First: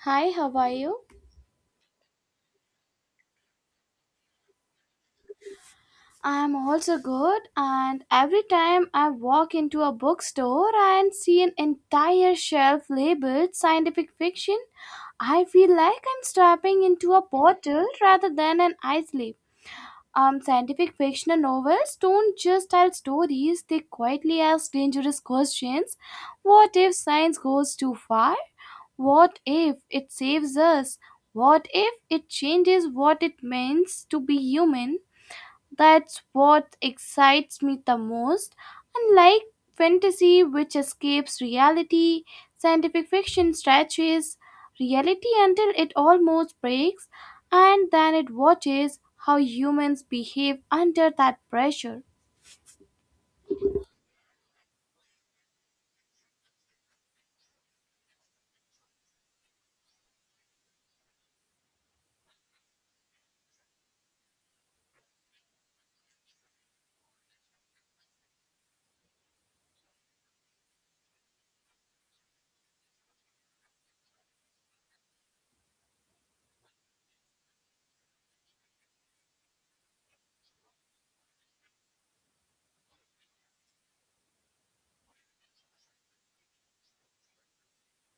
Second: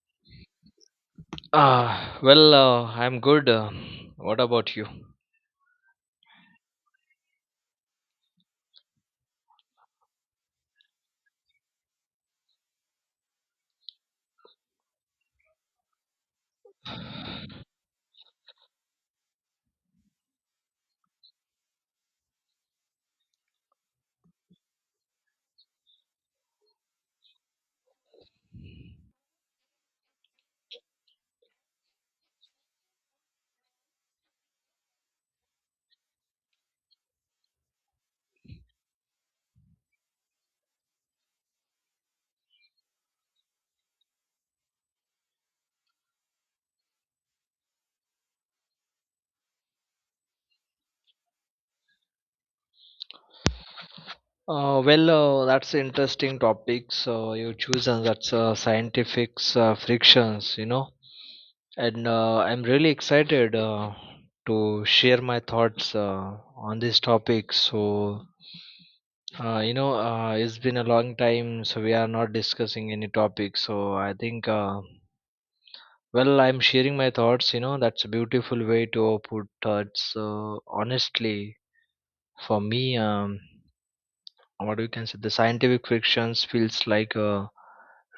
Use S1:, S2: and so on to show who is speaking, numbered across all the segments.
S1: Hi, how are you?
S2: I'm good. What about you?
S1: I'm also good, and every time I walk into a bookstore and see an entire shelf labeled scientific fiction, I feel like I'm stepping into a portal rather than an ice leap. Scientific fictional novels don't just tell stories, they quietly ask dangerous questions. What if science goes too far? What if it saves us? What if it changes what it means to be human? That's what excites me the most. Unlike fantasy, which escapes reality, scientific fiction stretches reality until it almost breaks, and then it watches how humans behave under that pressure.
S2: That's interesting topic. So you choose, and that's scientific frictions, you know. And I'm really excited to share my thoughts on this topic. So it's been a long time, so we are not discussing any topic. So I think, I'm sharing my thoughts. You know, that's a beautiful way to put thoughts. Honestly, for me, what we can say, the scientific fictions feels like a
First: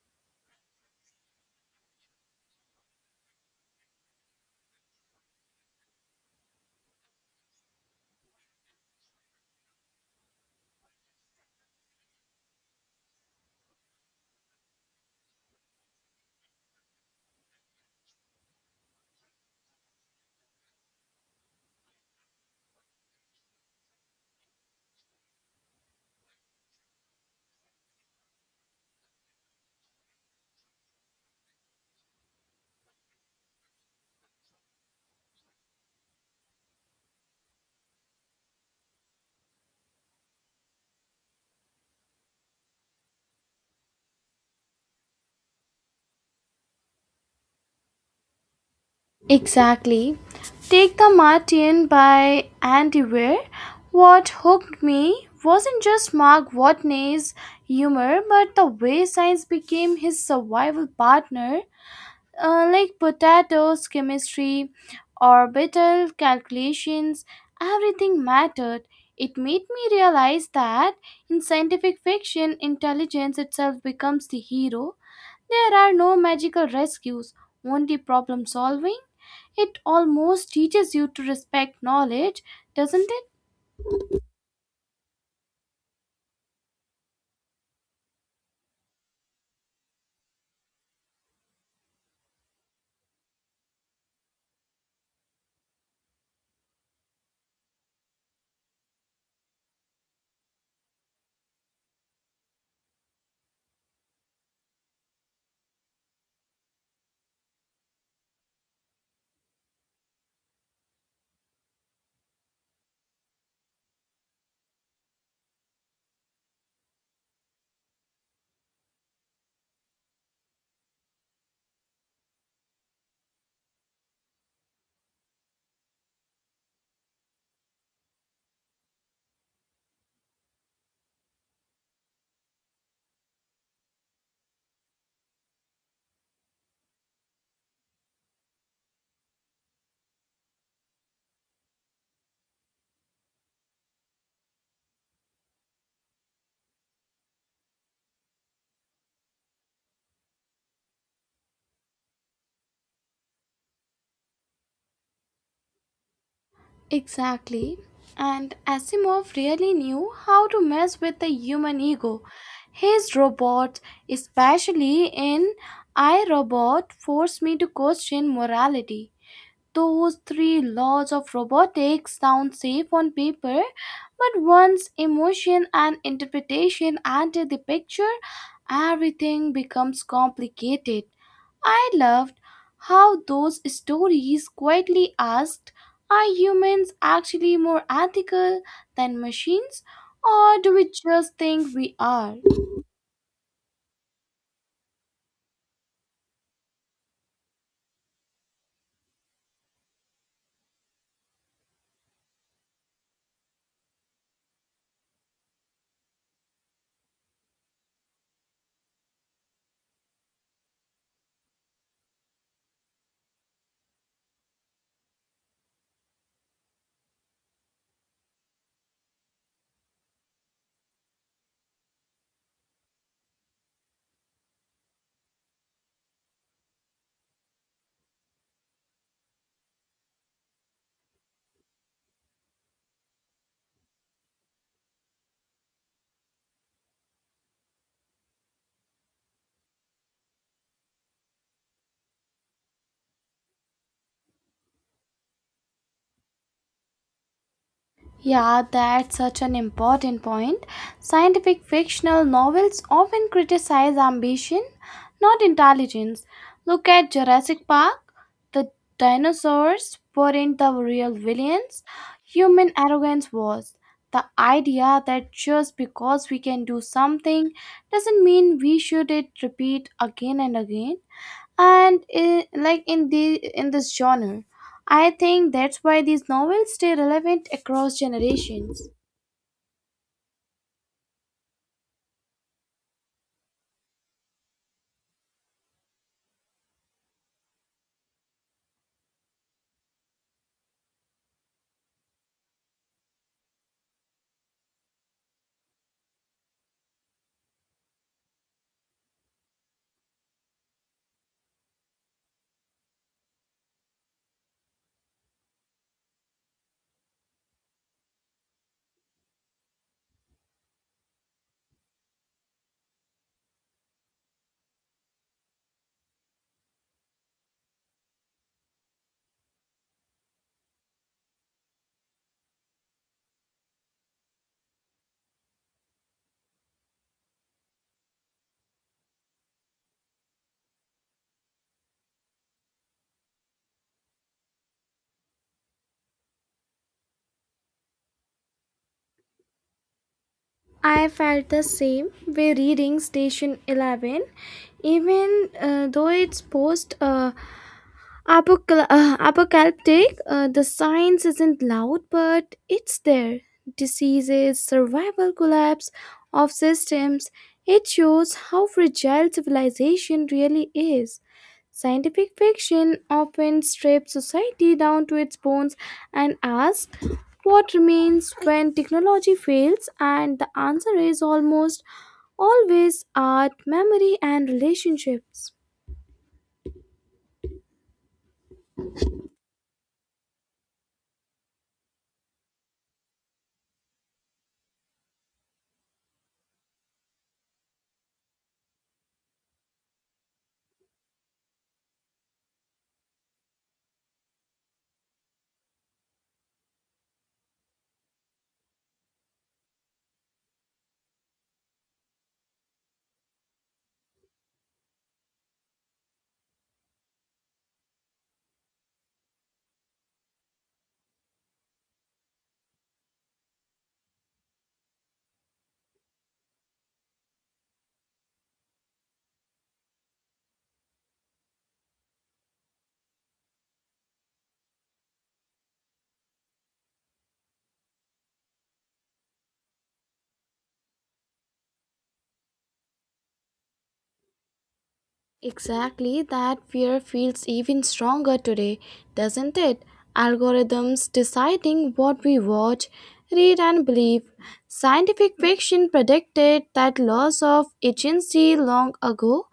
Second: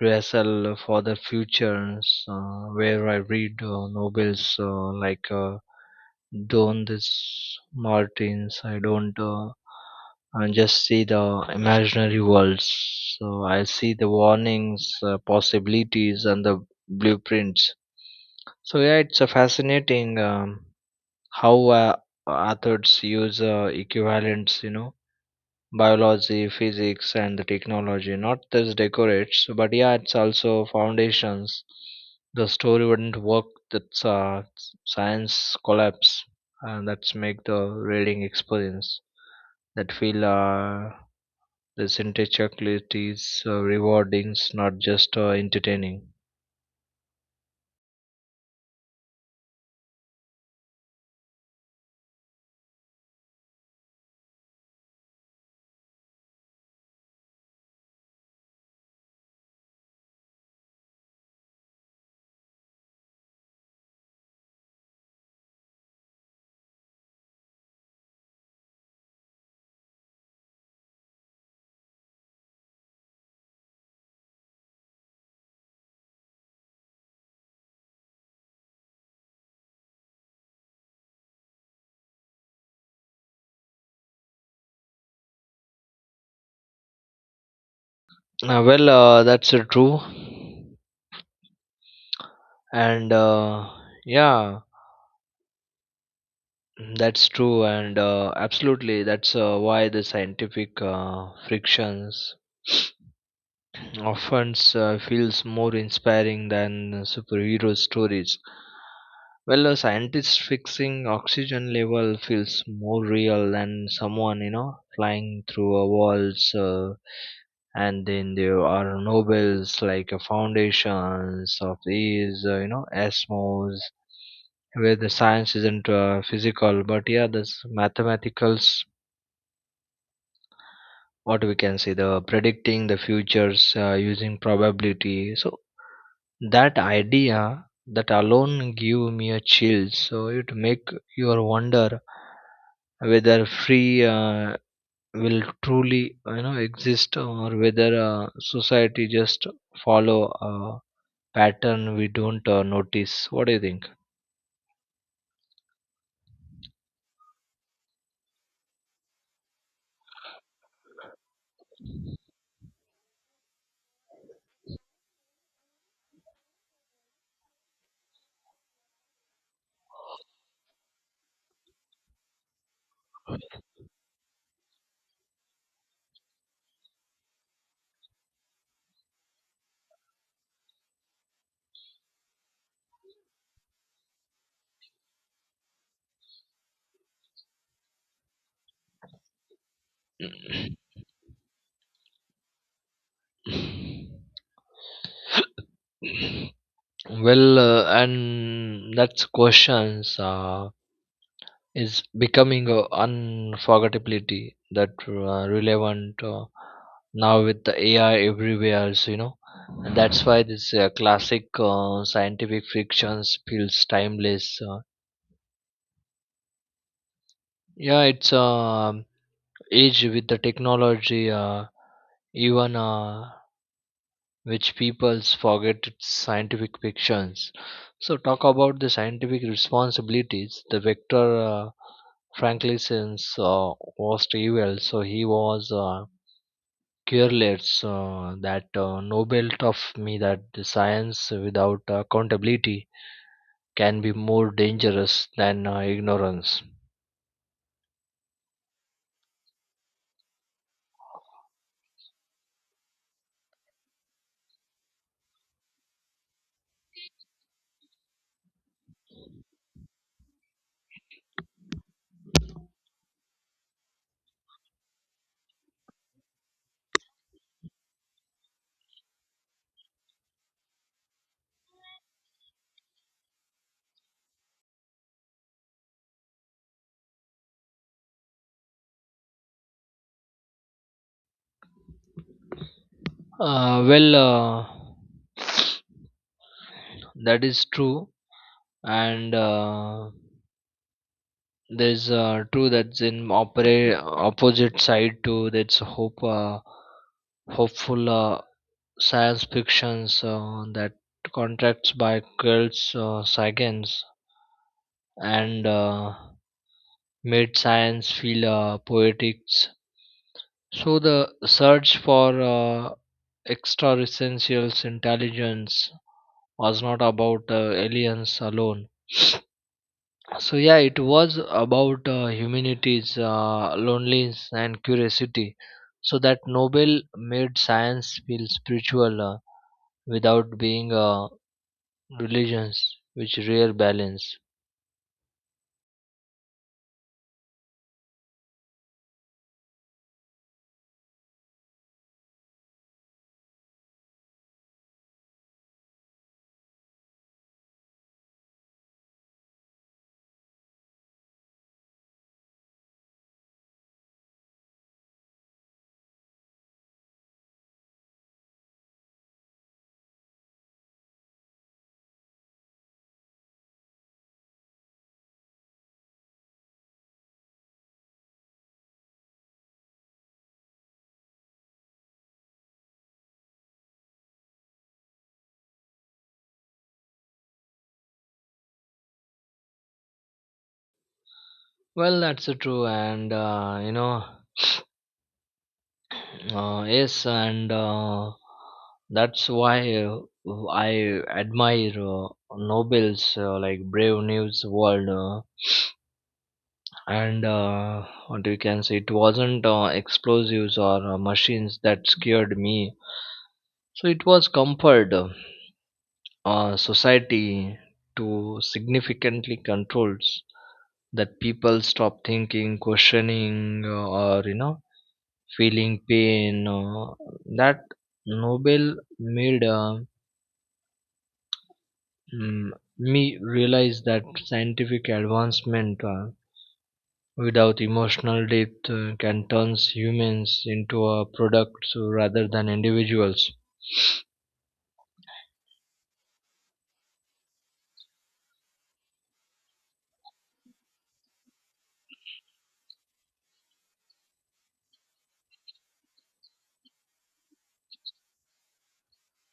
S2: rehearsal for the futures, where I read novels like Don this Martins. I don't I just see the imaginary worlds. So I see the warnings, possibilities, and the blueprints. So yeah, it's a fascinating how authors use equivalents, biology, physics, and the technology. Not just decorates, but yeah, it's also foundations. The story wouldn't work. That's Science collapse, and that's make the reading experience that feel the syntaxicalities rewarding, not just entertaining.
S1: Exactly. Take the Martian by Andy Weir. What hooked me wasn't just Mark Watney's humor, but the way science became his survival partner, like potatoes, chemistry, orbital calculations, everything mattered. It made me realize that in scientific fiction, intelligence itself becomes the hero. There are no magical rescues, only problem solving. It almost teaches you to respect knowledge, doesn't it?
S2: Well, that's True, and yeah. Mm. That's true, and absolutely, that's why the scientific frictions often feels more inspiring than superhero stories. Well, a scientist fixing oxygen level feels more real than someone, you know, flying through a walls. And then there are nobles like foundations of these, ASMOs, where the science isn't physical, but yeah, this mathematicals. What we can say, the predicting the futures using probability. So that idea that alone give me a chill. So it make your wonder whether free will truly you know exist, or whether society just follow a pattern we don't notice. What do you think?
S1: Exactly. And Asimov really knew how to mess with the human ego. His robots, especially in I Robot, forced me to question morality. Those three laws of robotics sound safe on paper, but once emotion and interpretation enter the picture, everything becomes complicated. I loved how those stories quietly asked: are humans actually more ethical than machines, or do we just think we are?
S2: And that's questions. Is becoming a unforgettability that relevant now with the AI everywhere. So, you know, and that's why this classic scientific fictions feels timeless. Yeah, it's age with the technology. Even Which peoples forget it's scientific fictions. So talk about the scientific responsibilities. The Victor Franklin's uh, was evil, so he was careless. That Nobel taught me that the science without accountability can be more dangerous than ignorance.
S1: Yeah, that's such an important point. Scientific fictional novels often criticize ambition, not intelligence. Look at Jurassic Park. The dinosaurs weren't the real villains, human arrogance was. The idea that just because we can do something doesn't mean we should it repeat again and again and in, like in the in this genre, I think that's why these novels stay relevant across generations.
S2: Uh, well, uh, that is true. And. There's True, that's in opera opposite side to that's hopeful science fictions that contracts by Carl Sagan's, and made science feel poetic. So the search for extra essentials intelligence was not about aliens alone. So yeah, it was about humanities, loneliness, and curiosity. So that Nobel made science feel spiritual without being a religions, which rare balance.
S1: I felt the same way reading Station 11, even though it's apocalyptic. The science isn't loud, but it's there. Diseases, survival collapse of systems. It shows how fragile civilization really is. Scientific fiction often strips society down to its bones and asks what remains when technology fails, and the answer is almost always art, memory, and relationships.
S2: Well, that's true, and yes, and that's why I admire Nobel's like brave news world. And What you can say it wasn't explosives or machines that scared me, so it was comfort society to significantly controls that people stop thinking questioning or feeling pain that nobel made mm, me realize that scientific advancement without emotional depth can turn humans into a products rather than individuals.
S1: Exactly, that fear feels even stronger today, doesn't it? Algorithms deciding what we watch, read, and believe. Scientific fiction predicted that loss of agency long ago,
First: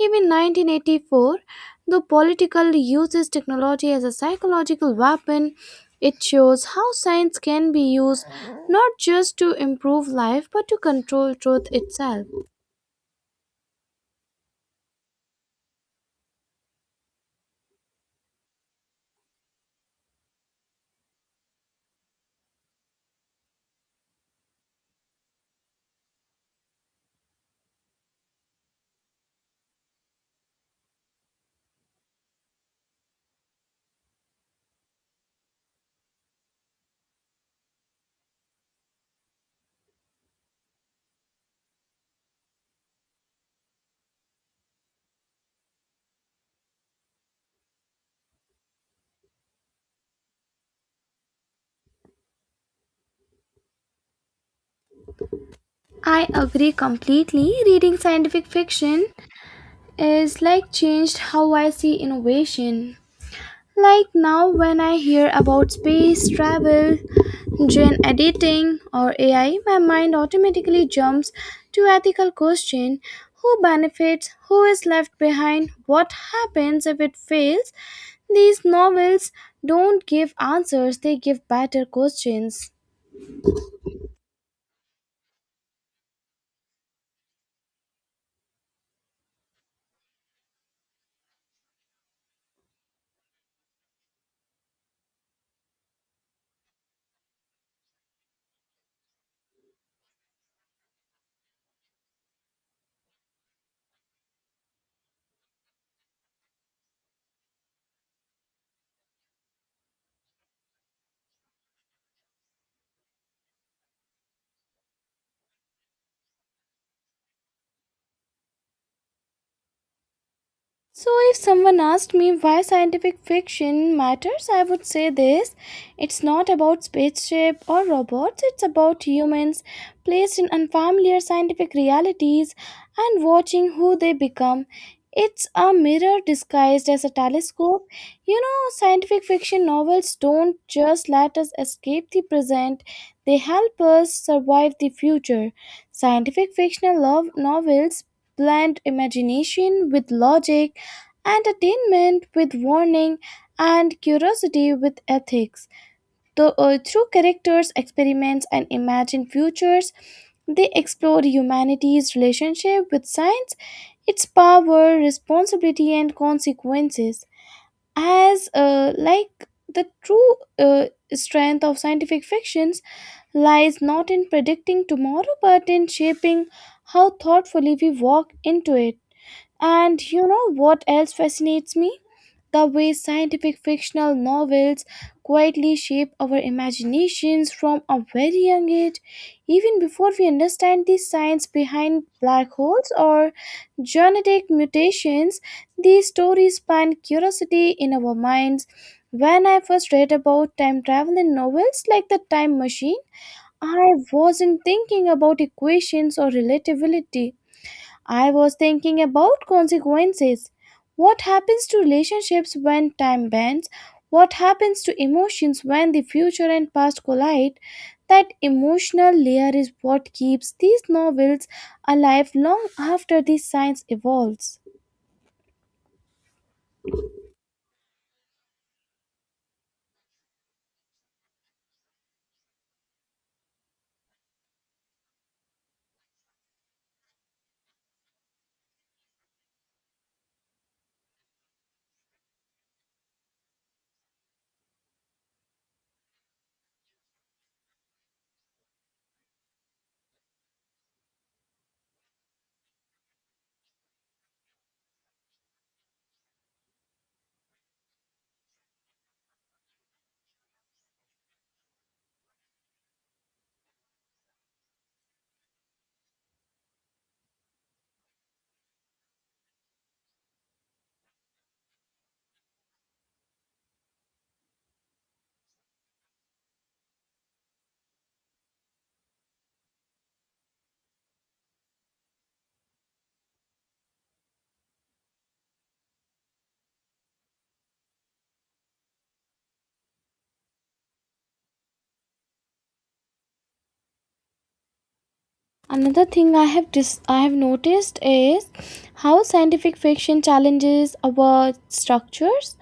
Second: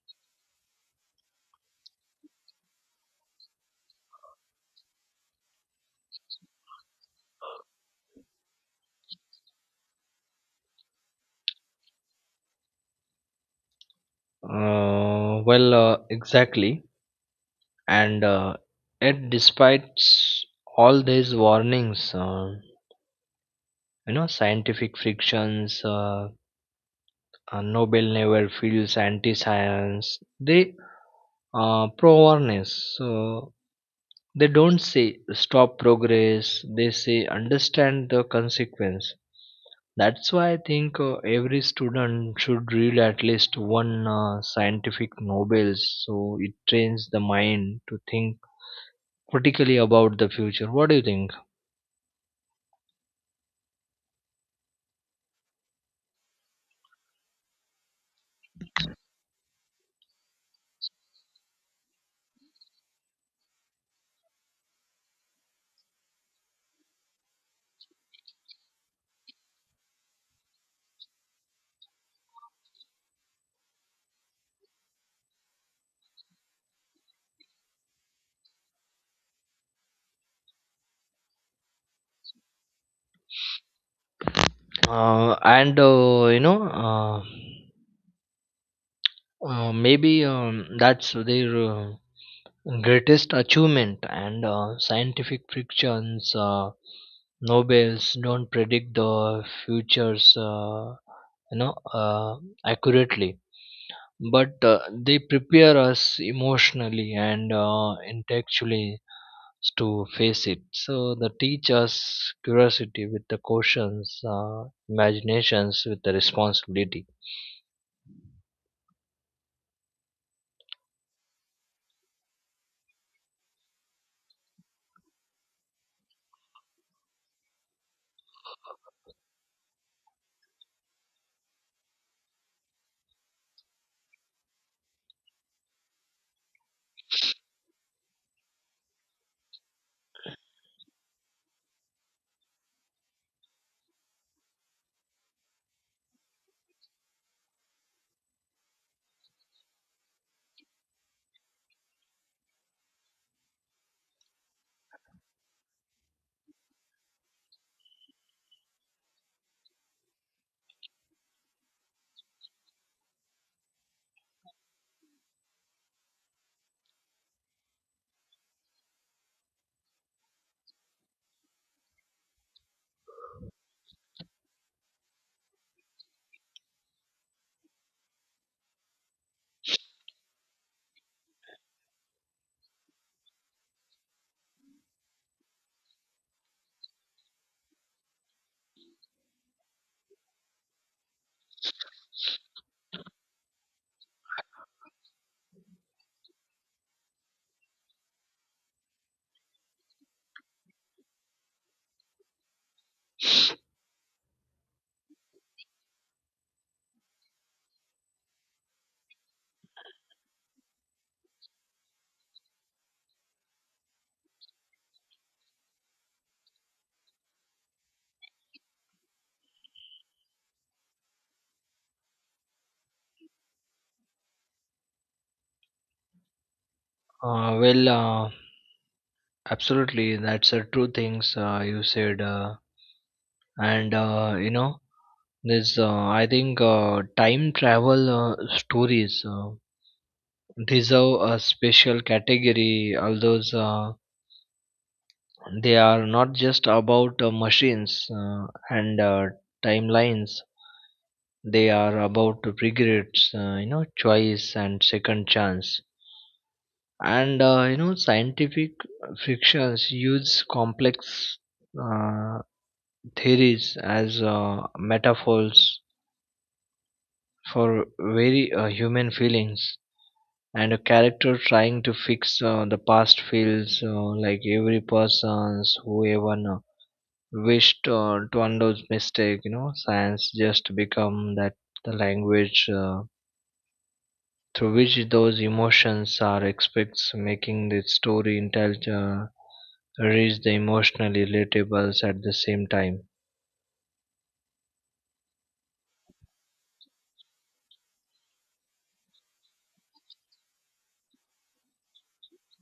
S1: even 1984. The political uses technology as a psychological weapon. It shows how science can be used not just to improve life but to control truth itself.
S2: Exactly. And yet, despite all these warnings, scientific frictions, Nobel never feels anti science, they pro awareness. So they don't say stop progress, they say understand the consequence. That's why I think every student should read at least one scientific Nobel, so it trains the mind to think critically about the future. What do you think?
S1: I agree completely. Reading scientific fiction is like changed how I see innovation. Like now, when I hear about space travel, gene editing, or AI, my mind automatically jumps to ethical question: who benefits, who is left behind, what happens if it fails. These novels don't give answers; they give better questions.
S2: And you know, maybe that's their greatest achievement, and scientific frictions nobels don't predict the futures you know uh, accurately, but they prepare us emotionally and intellectually to face it. So they teach us curiosity with the questions, imaginations with the responsibility.
S1: So, if someone asked me why scientific fiction matters, I would say this: it's not about spaceship or robots, it's about humans placed in unfamiliar scientific realities and watching who they become. It's a mirror disguised as a telescope. You know, scientific fiction novels don't just let us escape the present, they help us survive the future. Scientific fictional love novels blend imagination with logic, entertainment with warning, and curiosity with ethics. Though, through characters, experiments, and imagined futures, they explore humanity's relationship with science, its power, responsibility, and consequences. As like the true strength of scientific fictions lies not in predicting tomorrow, but in shaping how thoughtfully we walk into it. And you know what else fascinates me? The way scientific fictional novels quietly shape our imaginations from a very young age. Even before we understand the science behind black holes or genetic mutations, these stories span curiosity in our minds. When I first read about time travel in novels like The Time Machine, I wasn't thinking about equations or relativity. I was thinking about consequences. What happens to relationships when time bends? What happens to emotions when the future and past collide? That emotional layer is what keeps these novels alive long after the science evolves.
S2: uh, well uh, Absolutely, that's a true things you said. And you know this I think time travel stories deserve a special category, although uh, they are not just about machines and timelines. They are about regrets, choice and second chance. And scientific fictions use complex uh, theories as metaphors for very human feelings. And a character trying to fix the past feels like every person's who even wished to undo his mistake. You know, science just become that the language through which those emotions are expressed, making the story intelligent, reach the emotionally relatables at the same time.
S1: Another thing I have noticed is how scientific fiction challenges our structures.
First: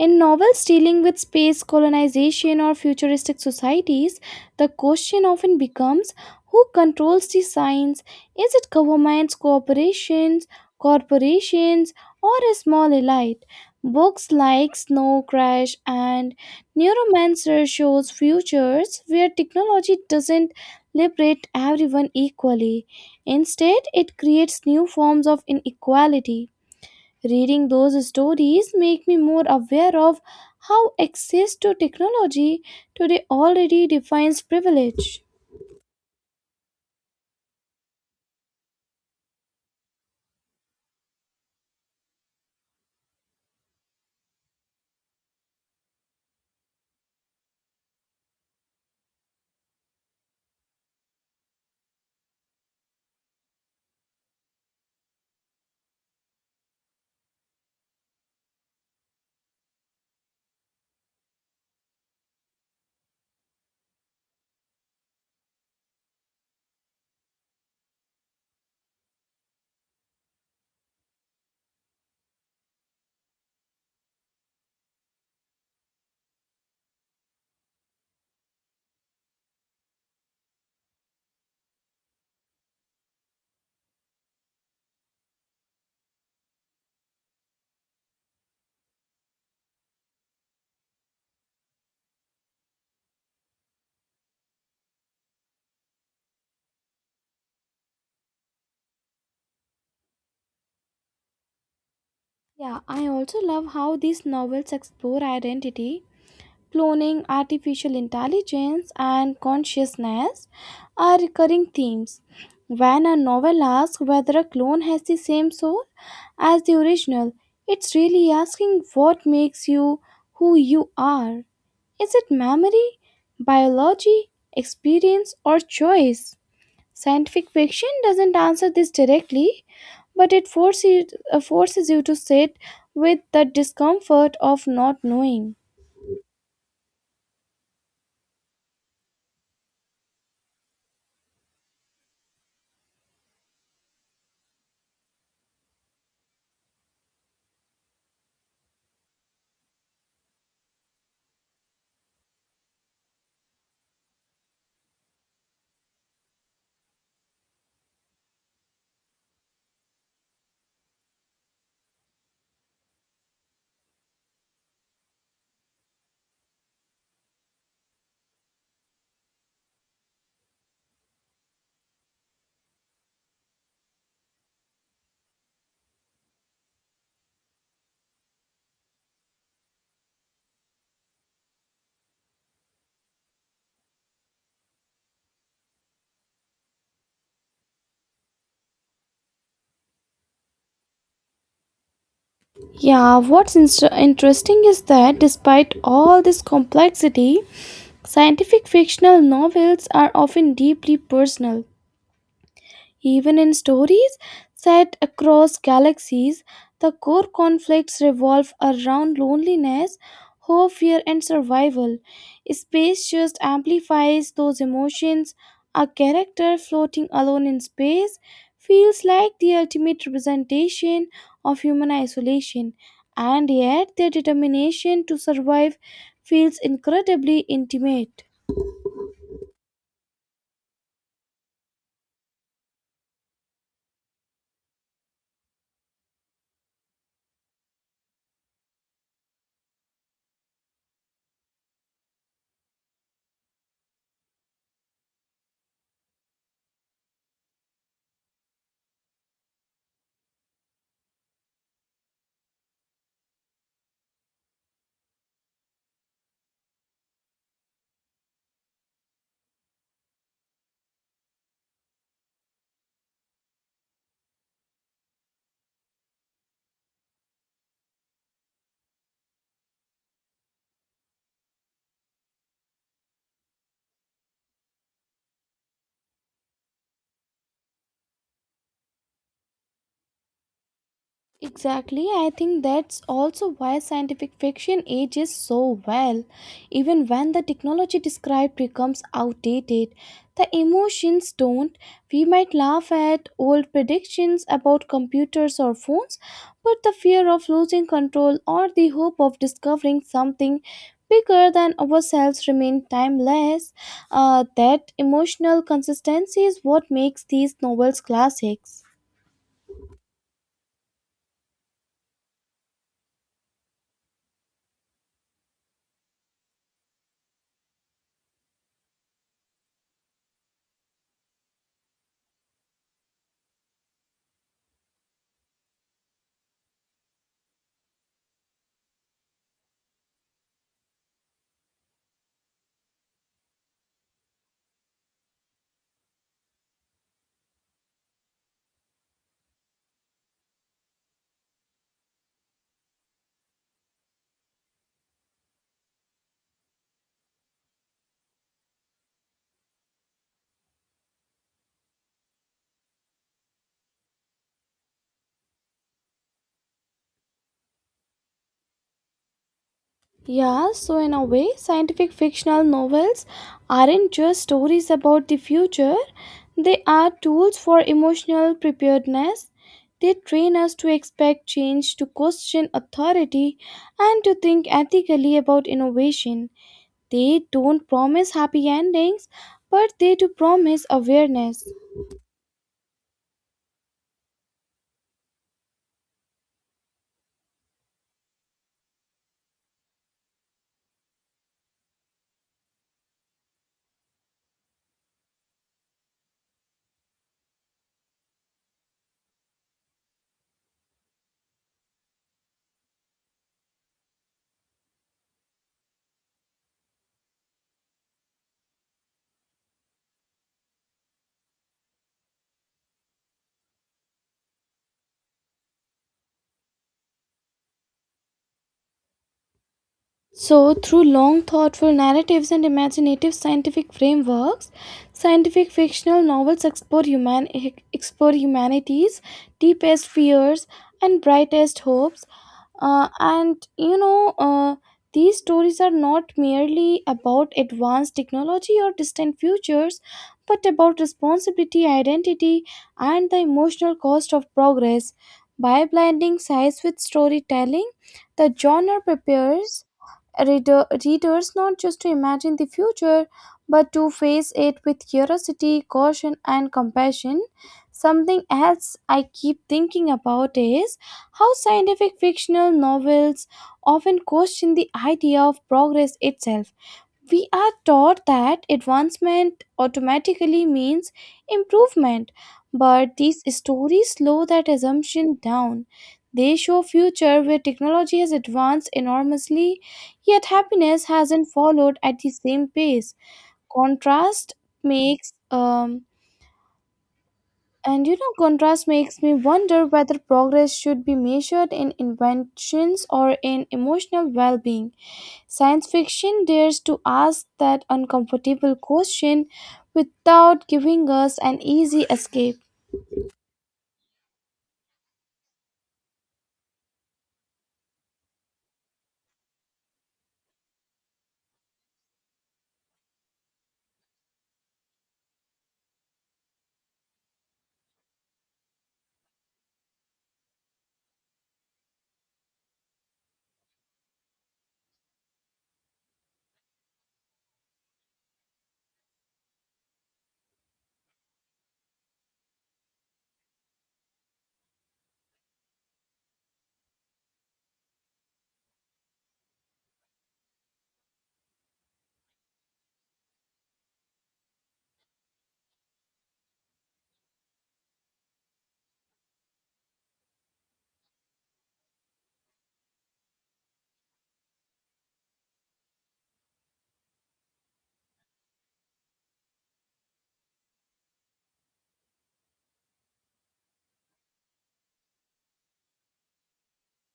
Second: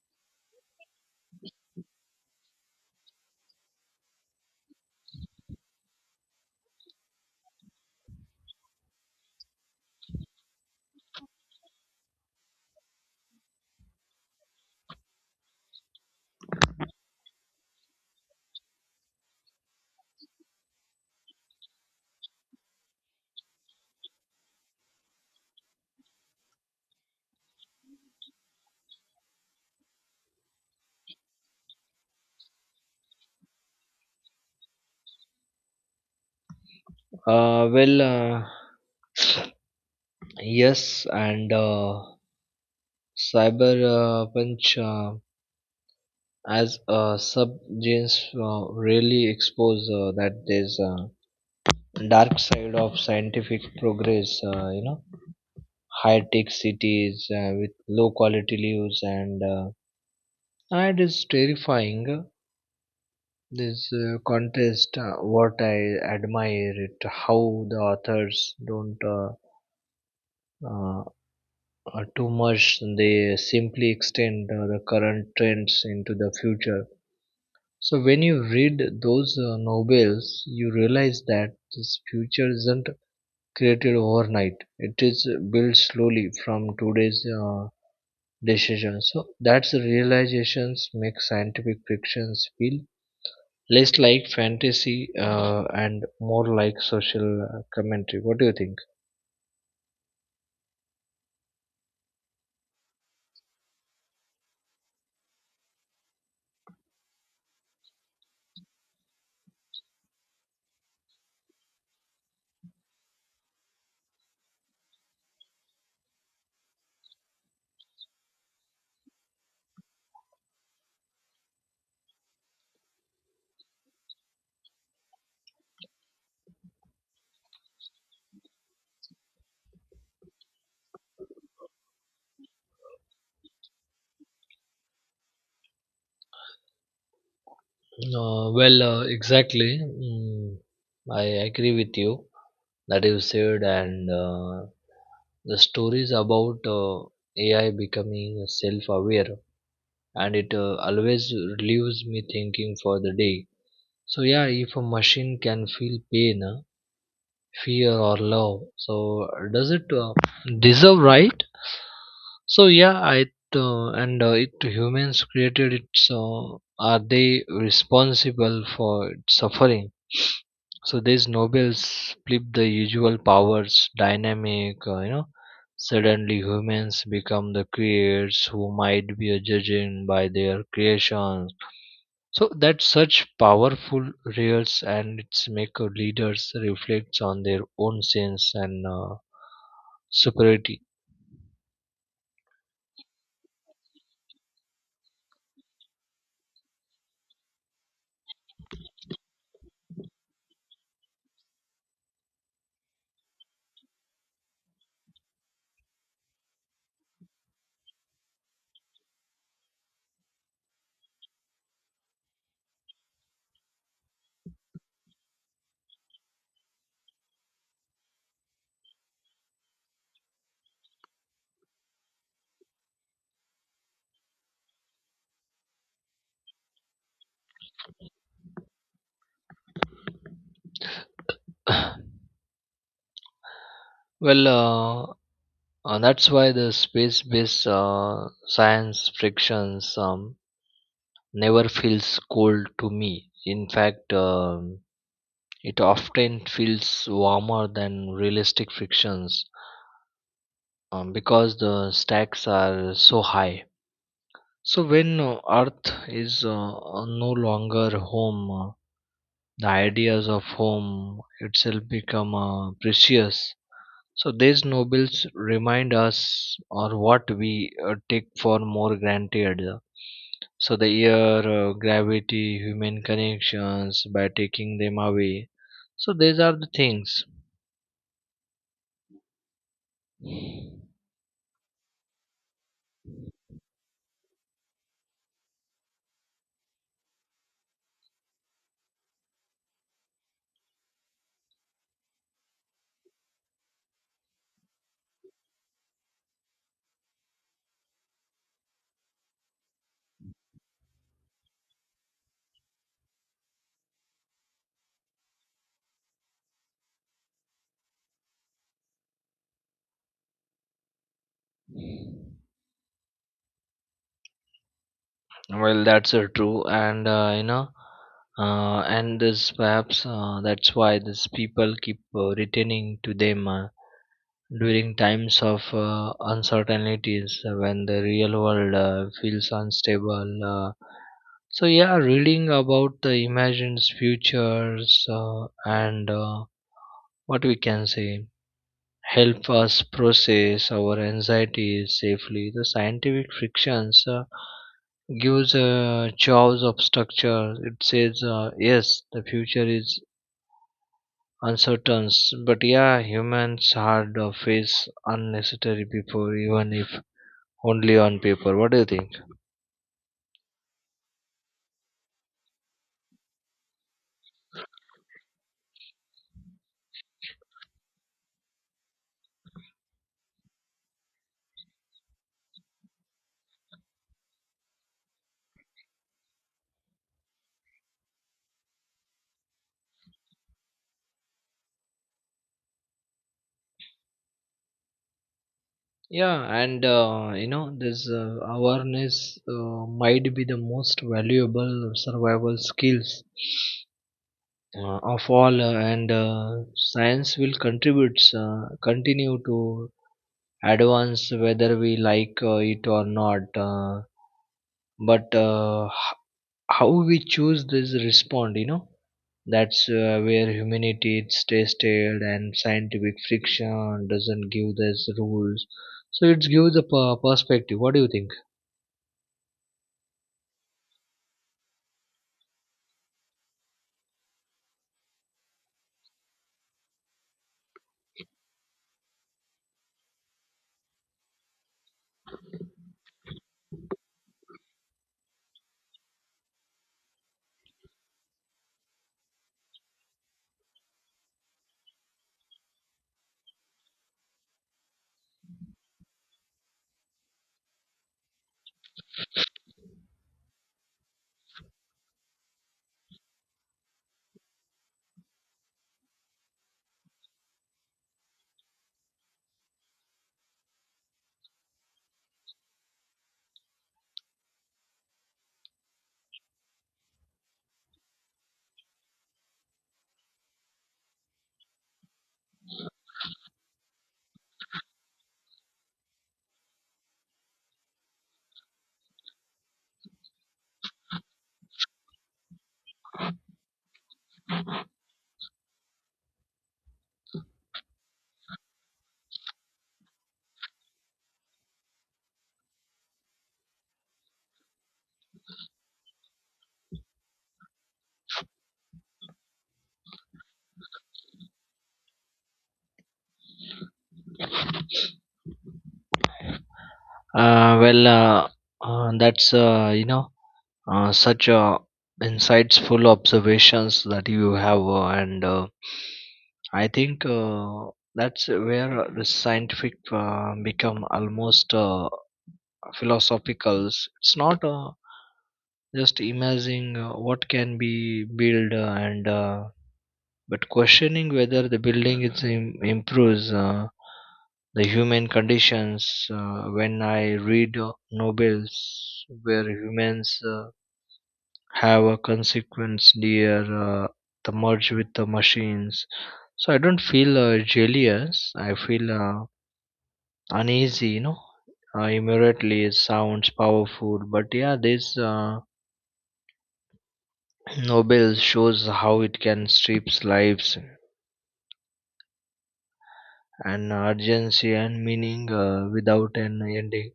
S1: In novels dealing with space colonization or futuristic societies, the question often becomes: who controls the science? Is it governments, corporations, or a small elite? Books like Snow Crash and Neuromancer shows futures where technology doesn't liberate everyone equally. Instead, it creates new forms of inequality. Reading those stories make me more aware of how access to technology today already defines privilege.
S2: uh, well uh, yes, and cyber punch as subgenres really expose that there's a dark side of scientific progress. High tech cities with low quality lives, and it is terrifying. This contest, what I admire it how the authors don't uh, too much, they simply extend the current trends into the future. So when you read those novels, you realize that this future isn't created overnight. It is built slowly from today's decision. So that's the realizations make scientific fictions feel less like fantasy and more like social commentary. What do you think?
S1: Yeah, I also love how these novels explore identity: cloning, artificial intelligence, and consciousness are recurring themes. When a novel asks whether a clone has the same soul as the original, it's really asking what makes you who you are. Is it memory, biology, experience, or choice? Scientific fiction doesn't answer this directly, but it forces you to sit with the discomfort of not knowing.
S2: Exactly. I agree with you that you said. And The stories about AI becoming self-aware, and it always leaves me thinking for the day. So yeah, if a machine can feel pain, fear or love, so does it deserve right? So yeah i uh, and uh, it humans created it, so are they responsible for its suffering? So these nobles flip the usual powers dynamic. Uh, Suddenly humans become the creators who might be judging by their creations. So that such powerful reels, and its make a leaders reflects on their own sense and superiority.
S1: Yeah, interesting is that despite all this complexity, scientific fictional novels are often deeply personal. Even in stories set across galaxies, the core conflicts revolve around loneliness, hope, fear, and survival. Space just amplifies those emotions. A character floating alone in space feels like the ultimate representation of human isolation, and yet their determination to survive feels incredibly intimate.
S2: well, uh, that's why the space-based science frictions never feels cold to me. In fact, it often feels warmer than realistic frictions because the stacks are so high. So when Earth is no longer home, the ideas of home itself become precious. So these nobles remind us or what we take for more granted. So the air, gravity, human connections, by taking them away. So these are the things.
S1: Exactly, I think that's also why scientific fiction ages so well. Even when the technology described becomes outdated, the emotions don't. We might laugh at old predictions about computers or phones, but the fear of losing control or the hope of discovering something bigger than ourselves remain timeless. That emotional consistency is what makes these novels classics.
S2: Well, that's true, and this perhaps that's why these people keep returning to them during times of uncertainties when the real world feels unstable. So yeah, reading about the imagined futures and what we can say help us process our anxieties safely. The scientific frictions gives a jaws of structure. It says, yes, the future is uncertain, but yeah, humans hard face unnecessary before, even if only on paper. What do you think?
S1: Yeah, so in a way, scientific fictional novels aren't just stories about the future, they are tools for emotional preparedness. They train us to expect change, to question authority, and to think ethically about innovation. They don't promise happy endings, but they do promise awareness.
S2: Yeah, and you know, this awareness might be the most valuable survival skills of all and Science will contribute, continue to advance whether we like it or not, but how we choose this respond, you know, that's where humanity is tested. And scientific friction doesn't give us rules, so it gives a perspective. What do you think?
S1: So, through long, thoughtful narratives and imaginative scientific frameworks, scientific fictional novels explore humanity's deepest fears and brightest hopes. And you know, these stories are not merely about advanced technology or distant futures, but about responsibility, identity, and the emotional cost of progress. By blending science with storytelling, the genre prepares readers not just to imagine the future but to face it with curiosity, caution, and compassion. Something else I keep thinking about is how scientific fictional novels often question the idea of progress itself. We are taught that advancement automatically means improvement, but these stories slow that assumption down. They show a future where technology has advanced enormously, yet happiness hasn't followed at the same pace. Contrast makes and you know contrast makes me wonder whether progress should be measured in inventions or in emotional well-being. Science fiction dares to ask that uncomfortable question without giving us an easy escape.
S2: Uh, well that's you know Such insightful observations that you have. Uh, and uh, i think uh, that's where the scientific become almost philosophical. It's not just imagining what can be built, and but questioning whether the building is improves the human conditions. When I read novels where humans have a consequence there, the merge with the machines. So I don't feel jealous, I feel uneasy. You know, immediately it sounds powerful, but yeah, this nobel shows how it can strip lives and urgency and meaning without an ending.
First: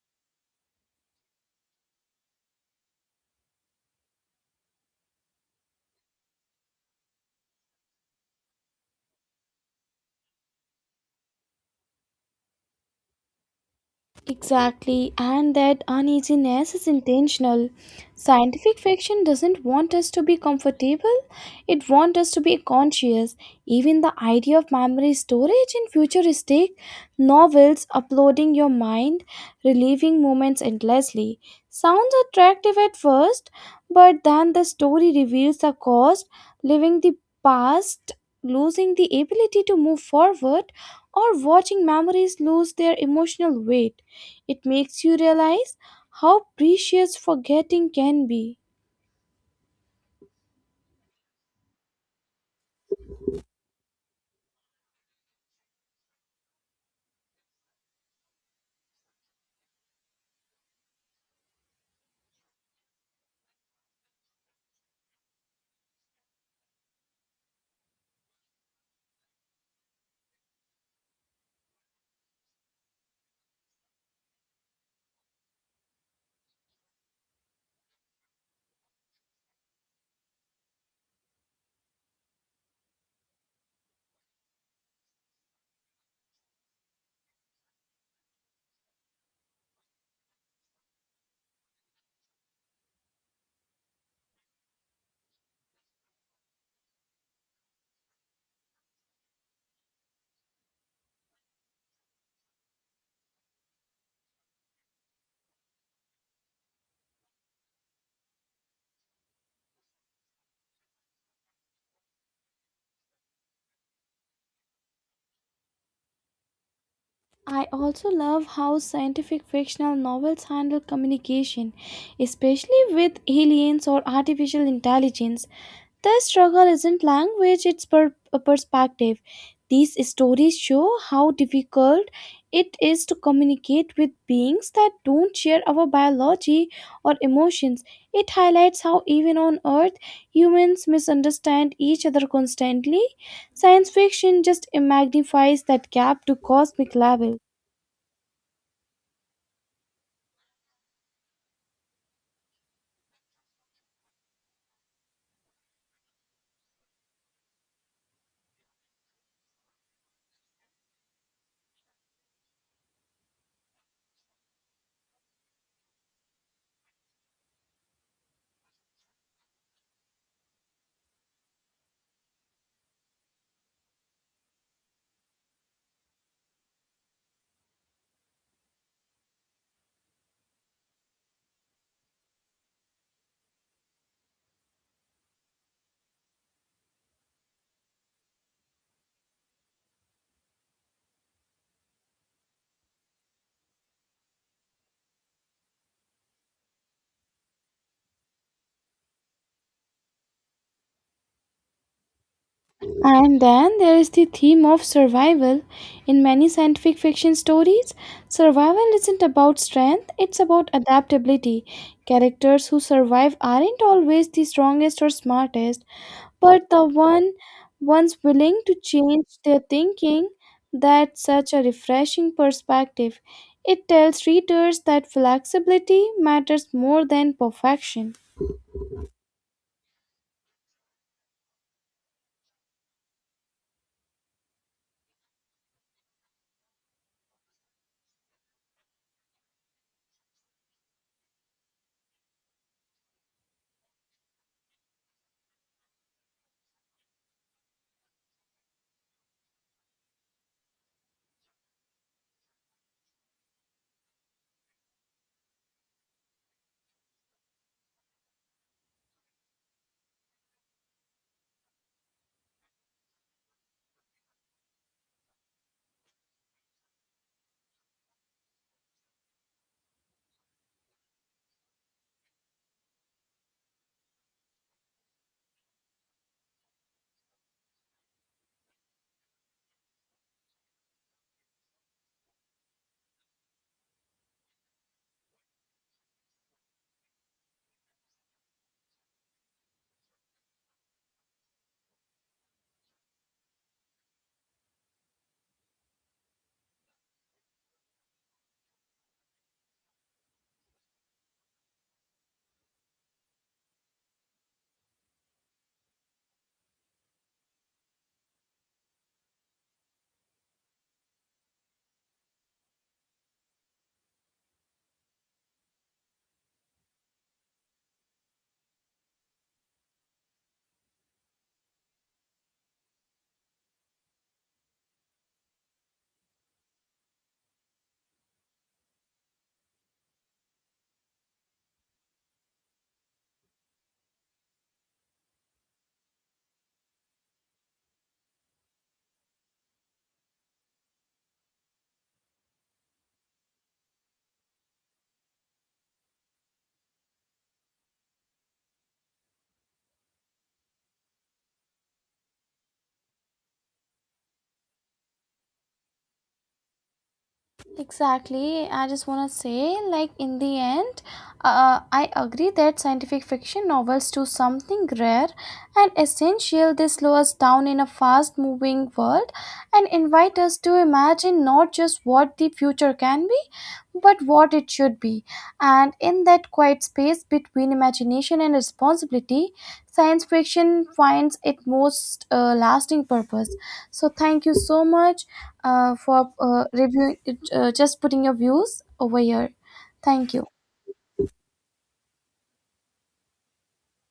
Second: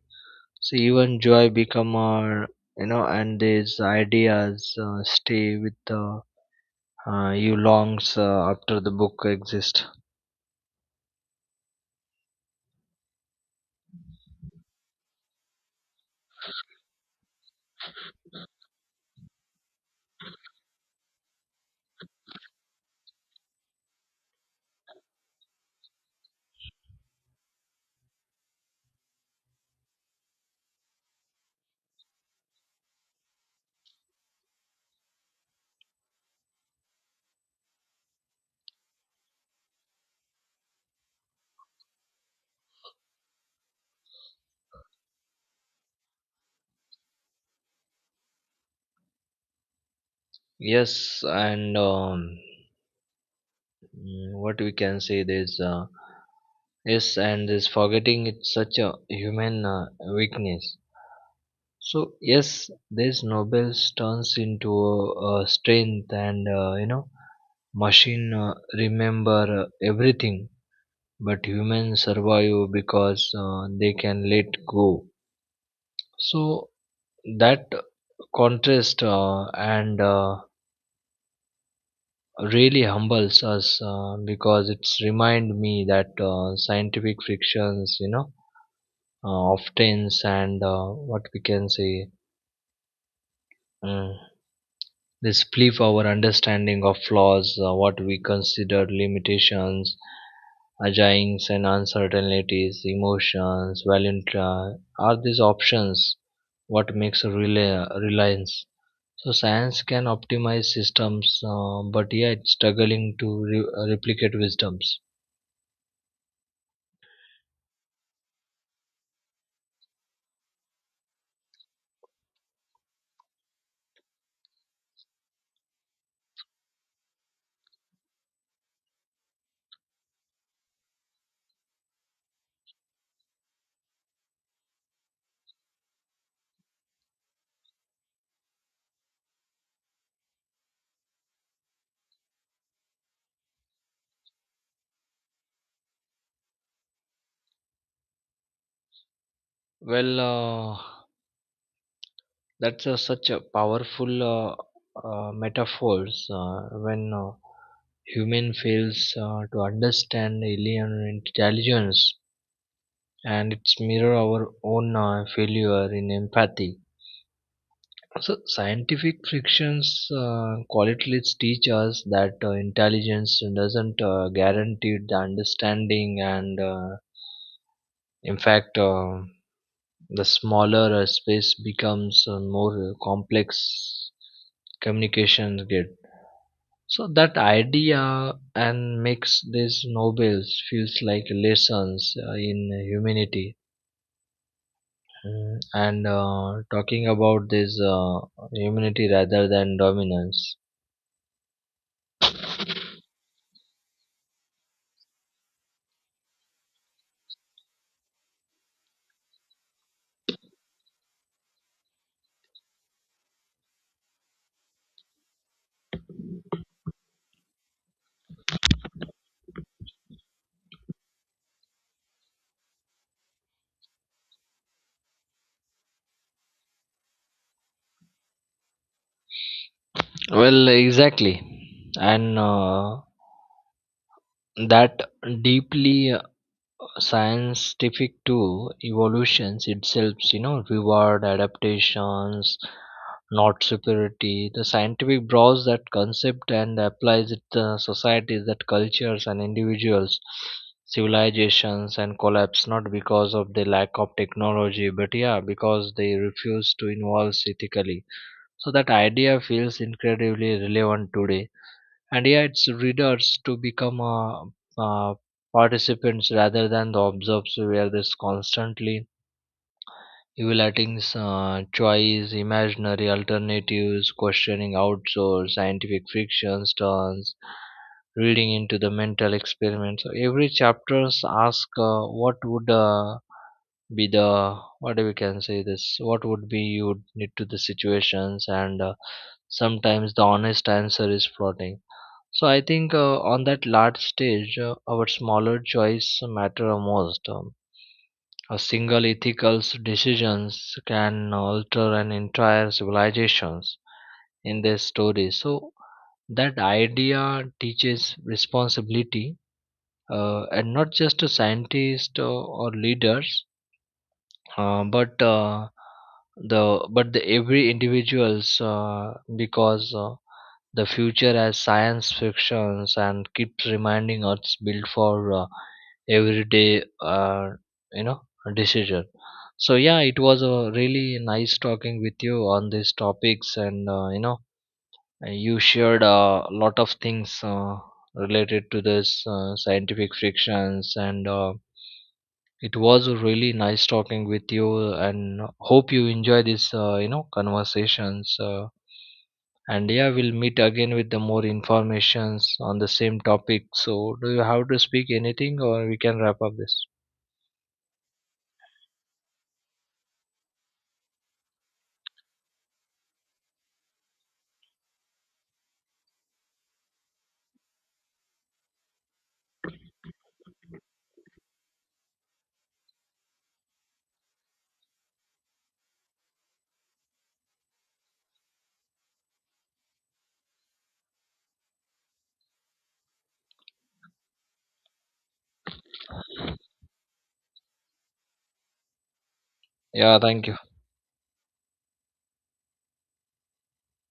S2: So even joy become our, you know. And these ideas stay with you longs after the book exists.
S1: Exactly, and that uneasiness is intentional. Scientific fiction doesn't want us to be comfortable, it wants us to be conscious. Even the idea of memory storage in futuristic novels, uploading your mind, reliving moments endlessly, sounds attractive at first, but then the story reveals the cost: living the past, losing the ability to move forward, or watching memories lose their emotional weight. It makes you realize how precious forgetting can be.
S2: Yes, and what we can say is, yes, and this forgetting, it's such a human weakness. So yes, this nobles turns into a strength, and you know, machine remember everything, but humans survive because they can let go. So that contrast and really humbles us because it's remind me that scientific frictions, you know, often and what we can say, mm, this flip our understanding of flaws, what we consider limitations, agings and uncertainties emotions value, are these options what makes a reliance. So science can optimize systems, but yeah, it's struggling to replicate wisdoms.
S1: I also love how scientific fictional novels handle communication, especially with aliens or artificial intelligence. The struggle isn't language, it's a perspective. These stories show how difficult it is to communicate with beings that don't share our biology or emotions. It highlights how, even on Earth, humans misunderstand each other constantly. Science fiction just magnifies that gap to cosmic level.
S2: Well, that's such a powerful metaphors when human fails to understand alien intelligence, and it's mirror our own failure in empathy. So scientific frictions qualities teach us that intelligence doesn't guarantee the understanding, and in fact, the smaller a space becomes, the more complex communications get. So that idea and makes these novels feels like lessons in humanity. Mm, and Talking about this humanity rather than dominance.
S1: And then there is the theme of survival. In many scientific fiction stories, survival isn't about strength, it's about adaptability. Characters who survive aren't always the strongest or smartest, but the one ones willing to change their thinking. That's such a refreshing perspective. It tells readers that flexibility matters more than perfection.
S2: Well, exactly, and that deeply scientific tool evolutions itself, you know, reward adaptations, not superiority. The scientific draws that concept and applies it to societies, that cultures and individuals, civilizations and collapse, not because of the lack of technology, but yeah, because they refuse to involve ethically. So that idea feels incredibly relevant today, and yeah, it's readers to become uh, participants rather than the observers, where there's constantly evaluating choice imaginary alternatives, questioning outsource. Scientific fictions turns reading into the mental experiment. So every chapters ask, what would be the, what we can say, this what would be you would need to the situations, and sometimes the honest answer is plotting. So I think on that large stage, our smaller choice matter most. A single ethical decisions can alter an entire civilizations in their story. So that idea teaches responsibility, and not just to scientists or leaders, uh, but uh, but the every individuals because the future, as science fiction and keeps reminding us, built for everyday you know decision. So yeah, it was a really nice talking with you on these topics, and you shared a lot of things related to this scientific fictions, and it was really nice talking with you, and hope you enjoy this conversations. And yeah, we'll meet again with the more informations on the same topic. So do you have to speak anything, or we can wrap up this?
S1: Exactly. I just want to say, like, in the end, I agree that scientific fiction novels do something rare and essential. They slow us down in a fast moving world and invite us to imagine not just what the future can be, but what it should be. And in that quiet space between imagination and responsibility, science fiction finds its most lasting purpose. So, thank you so much for reviewing, just putting your views over here.
S2: Yeah,
S1: Thank you.
S2: thank you.